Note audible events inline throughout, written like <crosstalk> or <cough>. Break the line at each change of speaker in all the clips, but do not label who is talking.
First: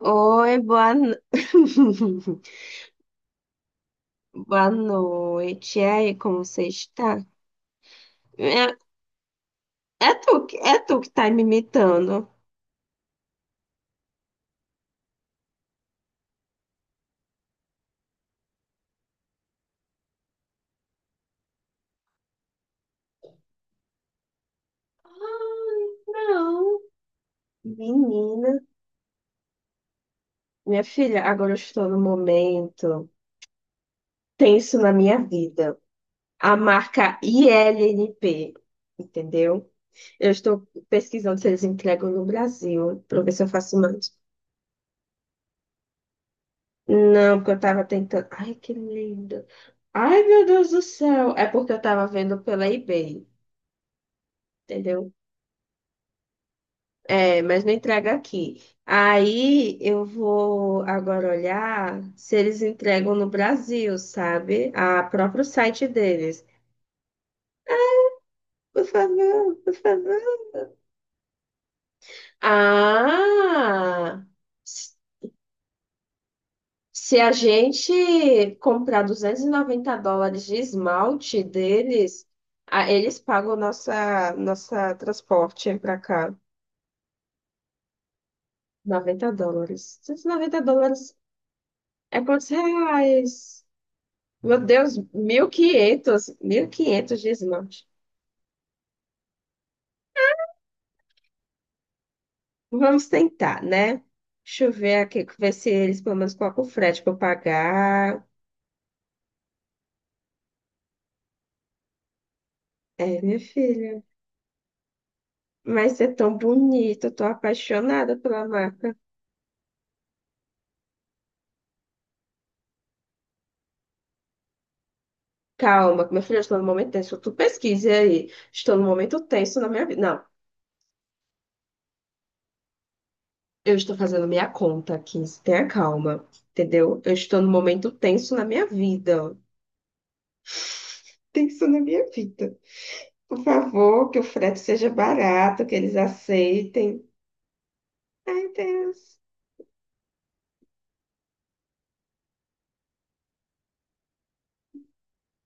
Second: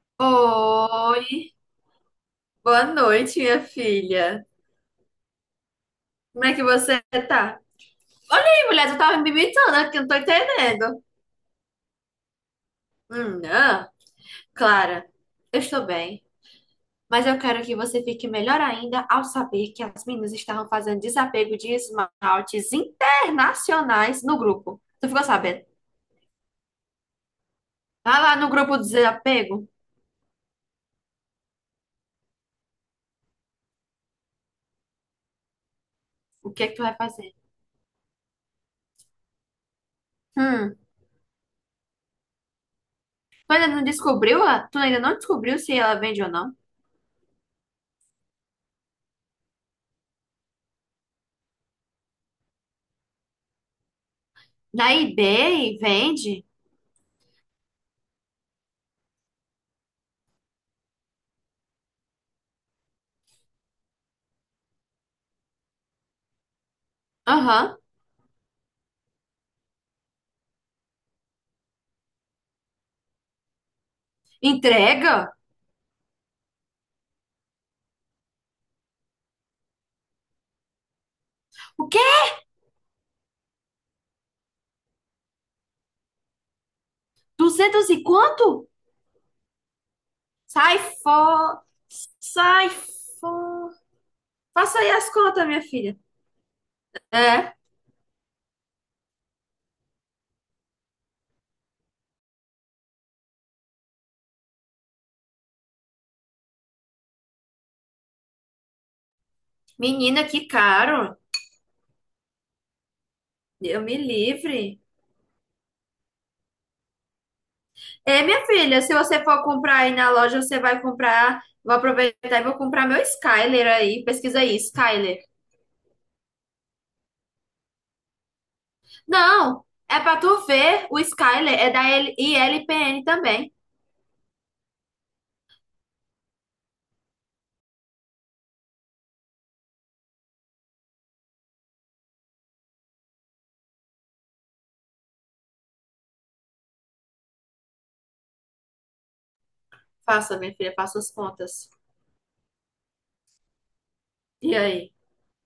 Oi, boa, no-
Oi,
<laughs>
boa noite, minha filha.
boa noite. E aí, como
Como é que
você
você
está?
tá? Olha aí,
É,
mulher, tu tava me imitando aqui, não
é
tô
tu, que- é tu
entendendo.
que tá me imitando.
Ah. Clara, eu estou bem, mas eu quero que você fique melhor ainda ao saber que as meninas estavam fazendo desapego de esmaltes internacionais no grupo. Tu ficou sabendo?
Ai, não.
Vai lá no
Menina,
grupo do desapego,
minha filha, agora eu estou no momento tenso na minha vida.
o
A
que é que tu vai
marca
fazer?
ILNP, entendeu? Eu estou
Hum,
pesquisando se eles entregam no Brasil, para ver se eu
Tu ainda
faço
não
mais.
descobriu? Ah? Tu ainda não descobriu se ela vende ou não?
Não, porque eu tava tentando. Ai, que lindo. Ai, meu Deus do céu. É porque eu tava vendo pela eBay,
Na
entendeu?
eBay, vende?
É, mas não entrega aqui. Aí eu vou agora olhar se eles entregam no Brasil, sabe? A próprio site deles.
Aham.
Por favor, por favor. Ah! s-
Entrega?
Se a gente comprar US$ 290 de esmalte
O quê?
deles, ah, eles pagam nossa transporte para cá.
Duzentos e quanto?
US$ 90. noventa
Sai
dólares
fora.
é quantos
Sai
reais?
fora.
Meu
Faça aí
Deus,
as contas, minha filha.
1.500. 1.500 de
É,
esmalte. Vamos tentar, né? Deixa eu ver aqui, ver se eles pelo menos colocam o frete para eu pagar.
menina, que caro.
É, minha
Eu me
filha.
livre.
Mas é tão bonito, eu tô apaixonada
É, minha
pela
filha, se
marca.
você for comprar aí na loja, você vai comprar. Vou aproveitar e vou comprar meu Skyler aí. Pesquisa aí, Skyler.
Calma, minha filha, eu estou no momento tenso. Tu pesquise aí. Estou no momento tenso
Não,
na minha
é
vida.
pra
Não,
tu ver. O Skyler é da ILPN também.
eu estou fazendo minha conta aqui. Tenha calma, entendeu? Eu estou no momento tenso na minha vida. Tem isso na minha vida. Por favor, que o frete seja barato, que eles aceitem. Ai, Deus.
Faça, minha filha, faça as contas. E aí?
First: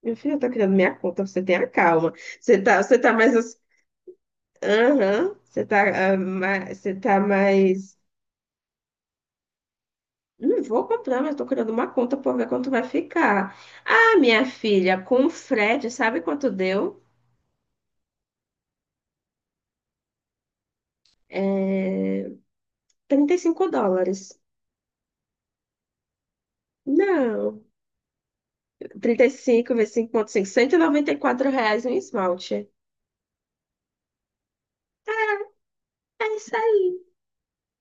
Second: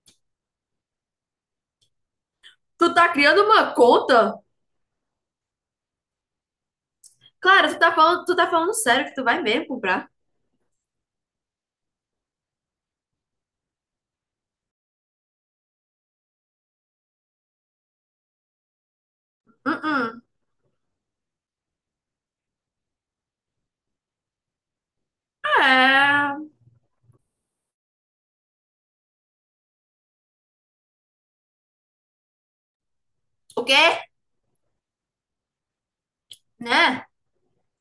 Meu filho tá criando minha conta, você tenha calma. Você tá,
Tu
você
tá
tá mais.
criando uma conta?
Aham, você tá
Claro, tu tá
mais.
falando, tu tá falando sério que tu vai mesmo comprar?
Não vou comprar, mas tô criando uma conta pra ver quanto vai ficar. Ah, minha filha, com o frete, sabe quanto deu?
Hum, hum.
US$ 35.
É.
Não, 35 vezes 5,5. R$ 194 um esmalte.
O quê?
É isso aí.
Né?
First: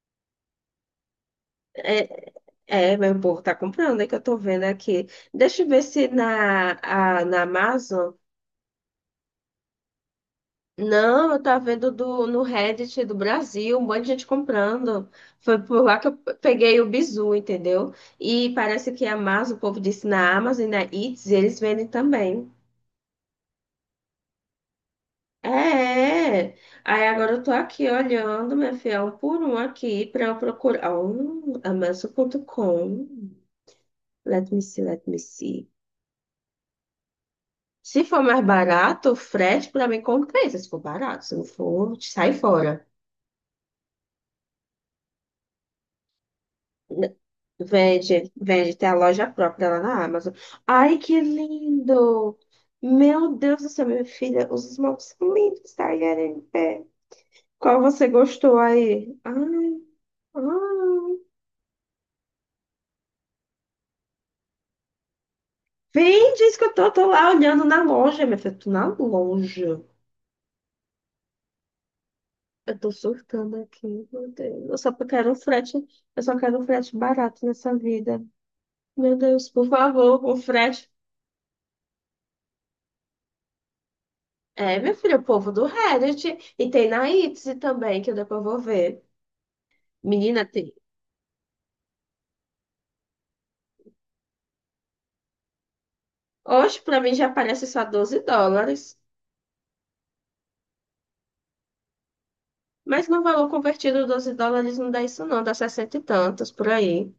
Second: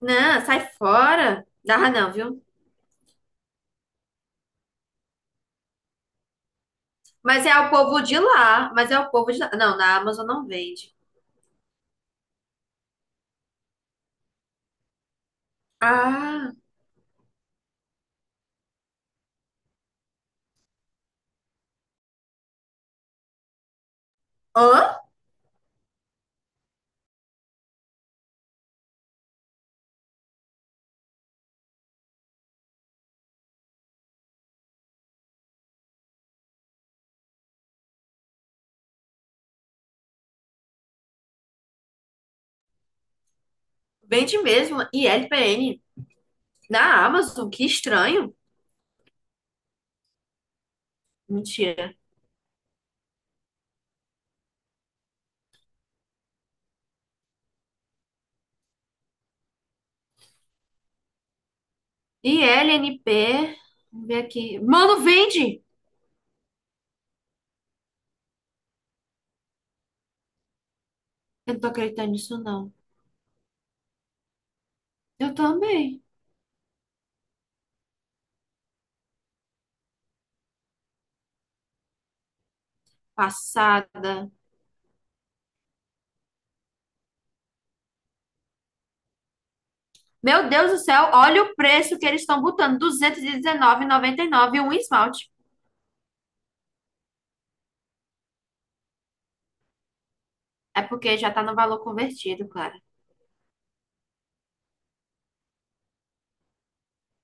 Não, sai fora. Dá não,
É,
viu?
É, mas o povo tá comprando, é que eu tô vendo aqui. Deixa eu ver se na
Mas é o povo
Amazon.
de lá. Mas é o povo de lá. Não, na Amazon não vende.
Não, eu tava vendo do, no Reddit do Brasil, um monte de gente comprando. Foi por lá que eu
Ah.
peguei o bizu, entendeu? E parece que a Amazon, o povo disse na Amazon e na Eats, eles vendem também.
Hã?
É, é. Aí agora eu tô aqui olhando, minha filha, um por um aqui pra eu procurar. Oh, Amazon.com. Let me see, let me see. Se for mais barato, o frete pra mim compensa. Se for barato, se não for, sai fora.
Vende mesmo. ILPN. Na
N-
Amazon? Que estranho.
Vende, vende, tem a loja própria lá na Amazon. Ai, que
Mentira.
lindo! Meu Deus do céu, minha filha, os esmaltes são lindos, tá, em pé. Qual você gostou aí? Ai, ai.
I L N P. Vamos ver aqui. Mano, vende!
Vem, diz que eu tô lá olhando na loja, minha filha, tô na loja.
Eu não tô acreditando nisso, não.
Eu tô surtando aqui, meu Deus. Eu só
Eu
quero um frete,
também.
eu só quero um frete barato nessa vida. Meu Deus, por favor, o Fred.
Passada.
É, minha filha, o povo do Reddit. E tem na Etsy também, que eu depois vou ver.
Meu
Menina,
Deus
tem.
do céu, olha o preço que eles estão botando, 219,99 um esmalte.
Hoje, pra mim, já parece só US$ 12.
É porque já tá no valor convertido, claro.
Mas no valor convertido, US$ 12 não dá isso, não. Dá sessenta e tantos por aí.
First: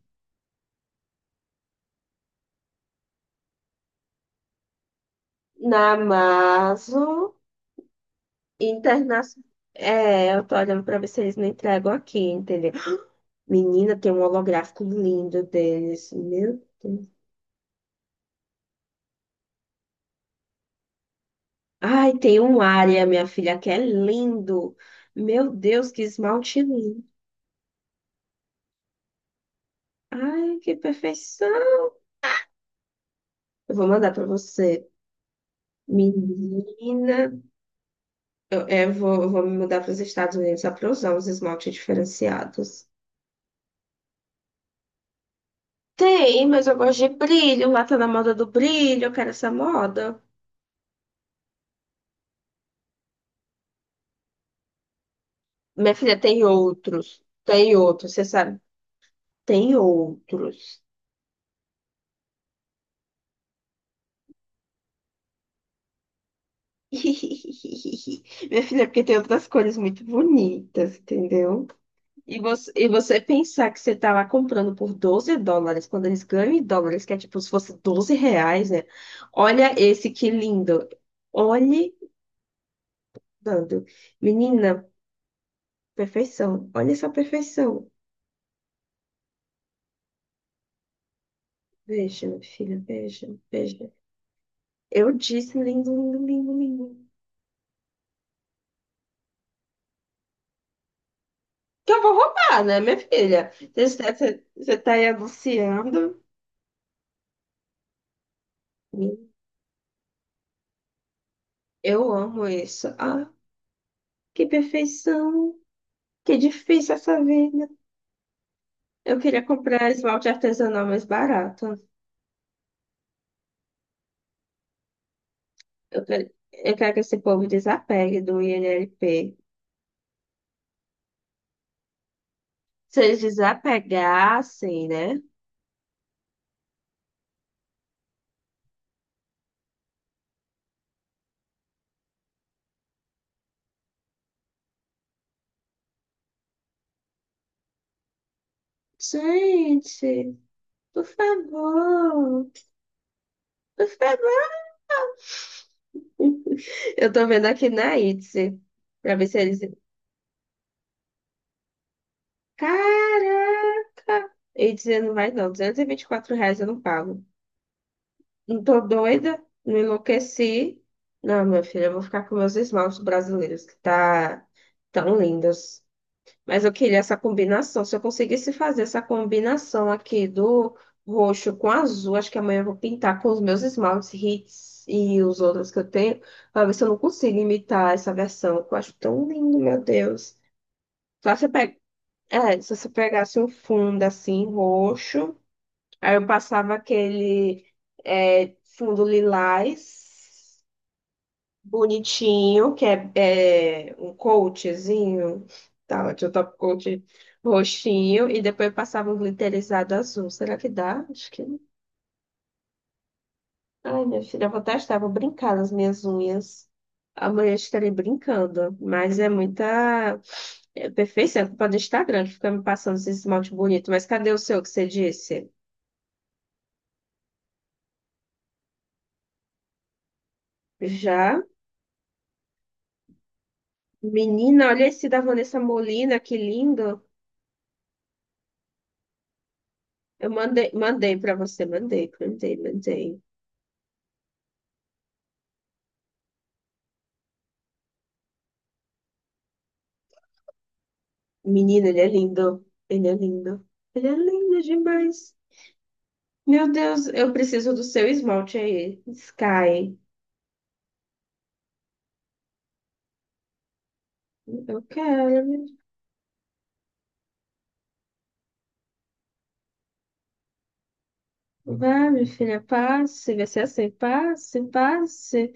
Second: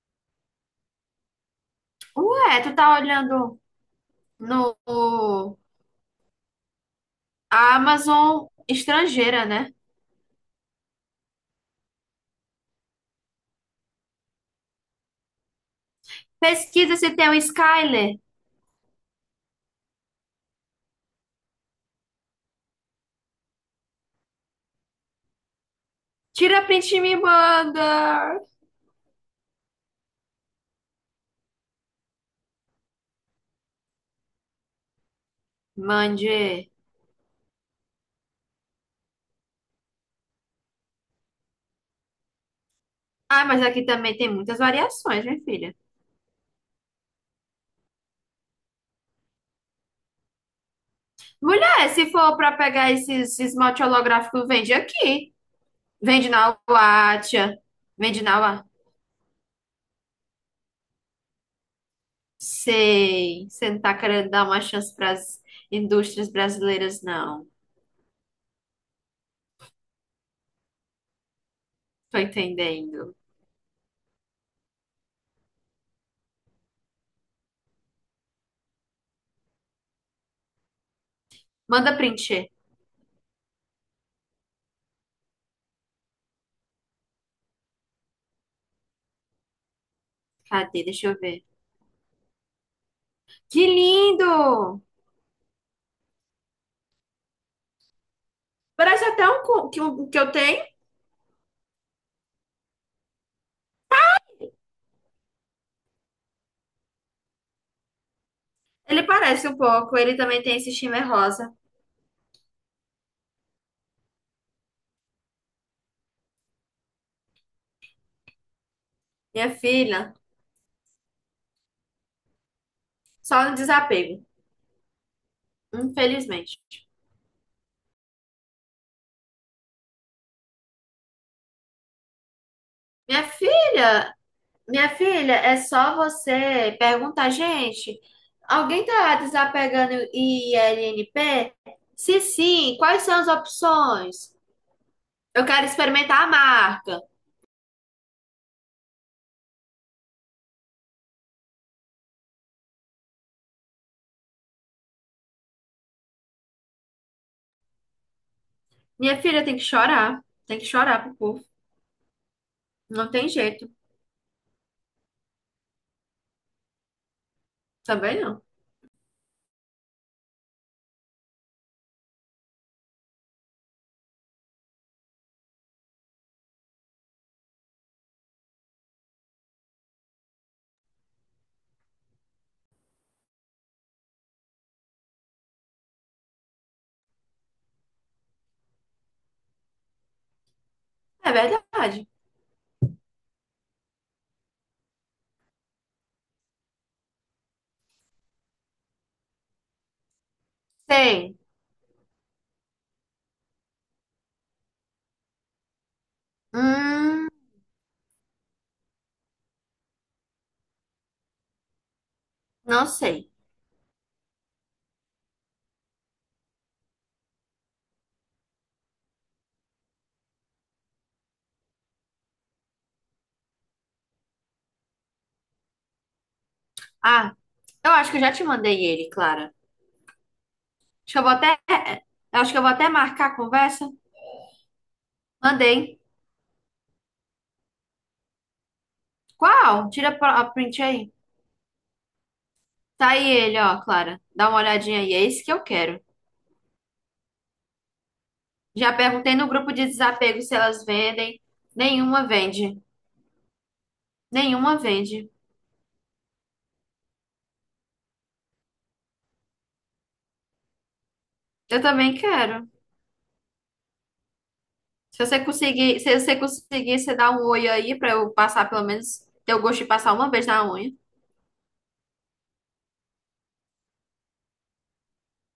Ué, tu tá olhando no
Na Amazon
a Amazon estrangeira,
internacional.
né?
É, eu tô olhando pra ver se eles não entregam aqui, entendeu? Menina, tem um holográfico lindo deles. Meu
Pesquisa
Deus.
se tem um Skyler.
Ai, tem um área, minha filha, que é lindo. Meu Deus, que
Tira
esmalte
print e
lindo.
me manda.
Ai, que perfeição. Eu vou mandar para você.
Mande.
Menina, eu vou me mudar para os Estados Unidos só para usar os esmaltes diferenciados.
Ah, mas aqui também tem muitas variações, minha filha.
Tem, mas eu gosto de brilho. Lá tá na moda do brilho. Eu quero essa moda.
Mulher, se for pra pegar esse esmalte holográfico, vende aqui.
Minha filha,
Vende
tem
na
outros.
Watcha.
Tem outros,
Vende
você
na
sabe. Tem outros.
Sei, você não tá querendo dar uma chance para as indústrias
<laughs>
brasileiras, não.
Minha filha, porque tem outras cores muito bonitas, entendeu?
Tô
E
entendendo.
você pensar que você tá lá comprando por US$ 12, quando eles ganham em dólares, que é tipo se fosse R$ 12, né? Olha esse que lindo. Olhe,
Manda print.
dando. Menina, perfeição. Olha essa perfeição.
Cadê? Deixa eu ver.
Veja, minha filha, veja,
Que
veja.
lindo!
Eu disse lindo, lindo, lindo, lindo.
Parece até um que eu tenho.
Que eu vou roubar, né, minha filha? Você está, você tá aí anunciando.
Ele parece um pouco. Ele também tem esse shimmer rosa.
Eu amo isso. Ah, que perfeição. Que difícil essa vida. Eu queria
Minha
comprar
filha,
esmalte artesanal mais barato.
só no desapego, infelizmente.
Eu quero que esse povo desapegue do INLP. Se eles
Minha filha,
desapegassem,
minha
né?
filha, é só você perguntar, gente, alguém tá desapegando ILNP? Se sim, quais são as opções? Eu quero experimentar a marca.
Gente, por favor, por favor. Eu tô vendo aqui na Etsy, pra
Minha
ver se
filha tem
eles...
que chorar. Tem que chorar pro povo. Não tem jeito.
Caraca! Etsy não vai não, duzentos e vinte e quatro reais eu não pago.
Também não.
Não tô doida, não enlouqueci. Não, minha filha, eu vou ficar com meus esmaltes brasileiros, que tá tão lindos. Mas eu queria essa combinação. Se eu conseguisse fazer essa combinação aqui do roxo com azul, acho que amanhã eu vou pintar com os meus esmaltes Hits e os outros que eu tenho, para ver se eu não consigo imitar essa versão, que eu acho tão lindo, meu Deus.
É
Só se eu pe-
verdade.
é, Se você pegasse um fundo assim, roxo, aí eu passava aquele fundo lilás
Tem.
bonitinho, que é, é um coachzinho, tá, de um top coat
Hum,
roxinho, e depois passava um glitterizado azul. Será que dá? Acho que não.
não sei.
Ai, minha filha, eu vou testar, vou brincar nas minhas unhas. Amanhã estarei brincando, mas é muita perfeição, é culpa do Instagram que fica me passando esse esmalte bonito. Mas cadê o seu que você disse?
Ah, eu acho que eu já te mandei ele, Clara. Acho que eu vou
Já?
até. É, Eu acho que eu vou até marcar a conversa.
Menina, olha esse da Vanessa
Mandei.
Molina, que lindo.
Qual? Tira
Eu
a
mandei,
print aí.
mandei para você, mandei, mandei,
Tá
mandei.
aí ele, ó, Clara. Dá uma olhadinha aí. É esse que eu quero. Já perguntei no grupo de desapego se elas vendem.
Menino, ele é
Nenhuma
lindo.
vende.
Ele é lindo. Ele é lindo
Nenhuma vende.
demais. Meu Deus, eu preciso do seu esmalte aí. Sky.
Eu também quero.
Eu
Se você
quero.
conseguir, se você conseguir, você dá um oi aí pra eu passar pelo menos, ter o gosto de passar uma vez na unha.
Vai, minha filha, passe. Vai ser assim. Passe, passe.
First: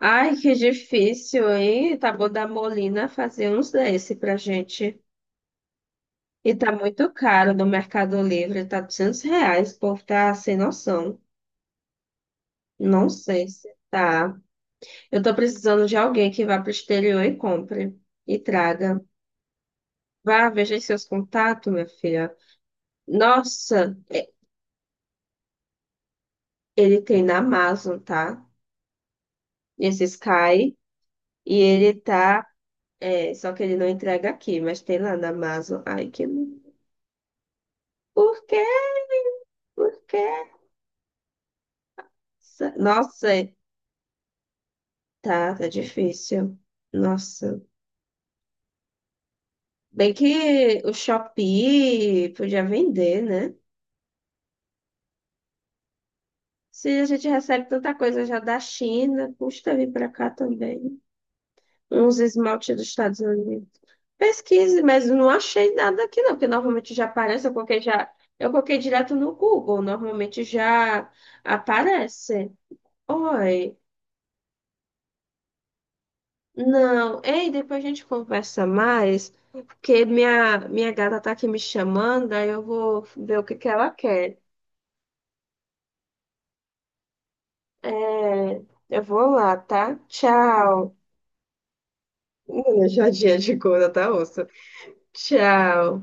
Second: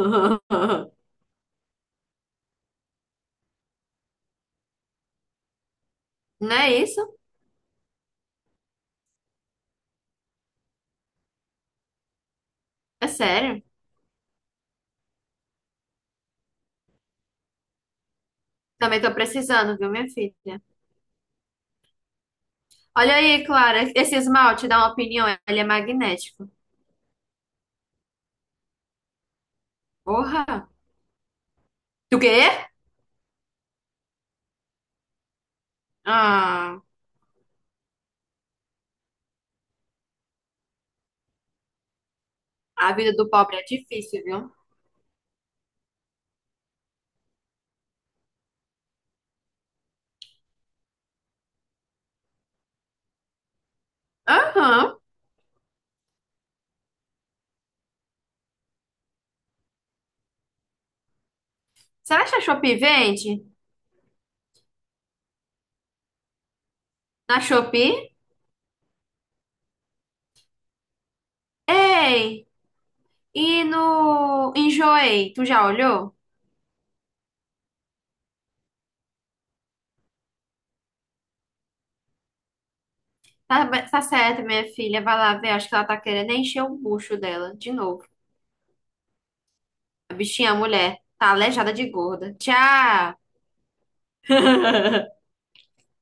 Ai, que difícil, hein? Tá bom da Molina fazer uns desse pra gente.
Não
E tá
é isso?
muito caro no Mercado Livre. Tá R$ 200. O povo tá sem noção.
É
Não sei
sério?
se tá. Eu tô precisando de alguém que vá pro exterior e compre. E traga.
Também tô precisando, viu, minha
Vá,
filha?
veja aí seus contatos, minha filha.
Olha aí, Clara,
Nossa,
esse
é-
esmalte, dá uma opinião, ele é magnético.
ele tem na Amazon, tá? Esse
Porra!
Sky. E ele
Do
tá.
quê?
Só que ele não entrega aqui, mas tem lá na Amazon. Ai, que lindo.
Ah,
Por quê? Por quê?
a vida do
Nossa, é,
pobre é difícil, viu.
tá difícil. Nossa. Bem que o Shopee podia vender, né?
Aham.
Se a gente recebe tanta coisa já da China, custa vir pra cá também. Uns
Será que a
esmalte
Shopee
dos Estados
vende?
Unidos. Pesquise, mas não achei nada aqui não, porque normalmente já
Na
aparece, eu coloquei já,
Shopee?
eu coloquei direto no Google, normalmente já
Ei!
aparece.
E
Oi,
no Enjoei, tu já olhou?
não, ei, depois a gente conversa mais, porque minha gata tá aqui me chamando, aí eu vou ver o que
Tá,
que ela
tá
quer.
certo, minha filha. Vai lá ver. Acho que ela tá querendo encher o bucho dela de novo.
É, eu vou lá, tá?
A bichinha, a
Tchau.
mulher, tá aleijada de gorda. Tchau!
Olha, já dia de coisa, tá, osso?
<laughs>
Tchau.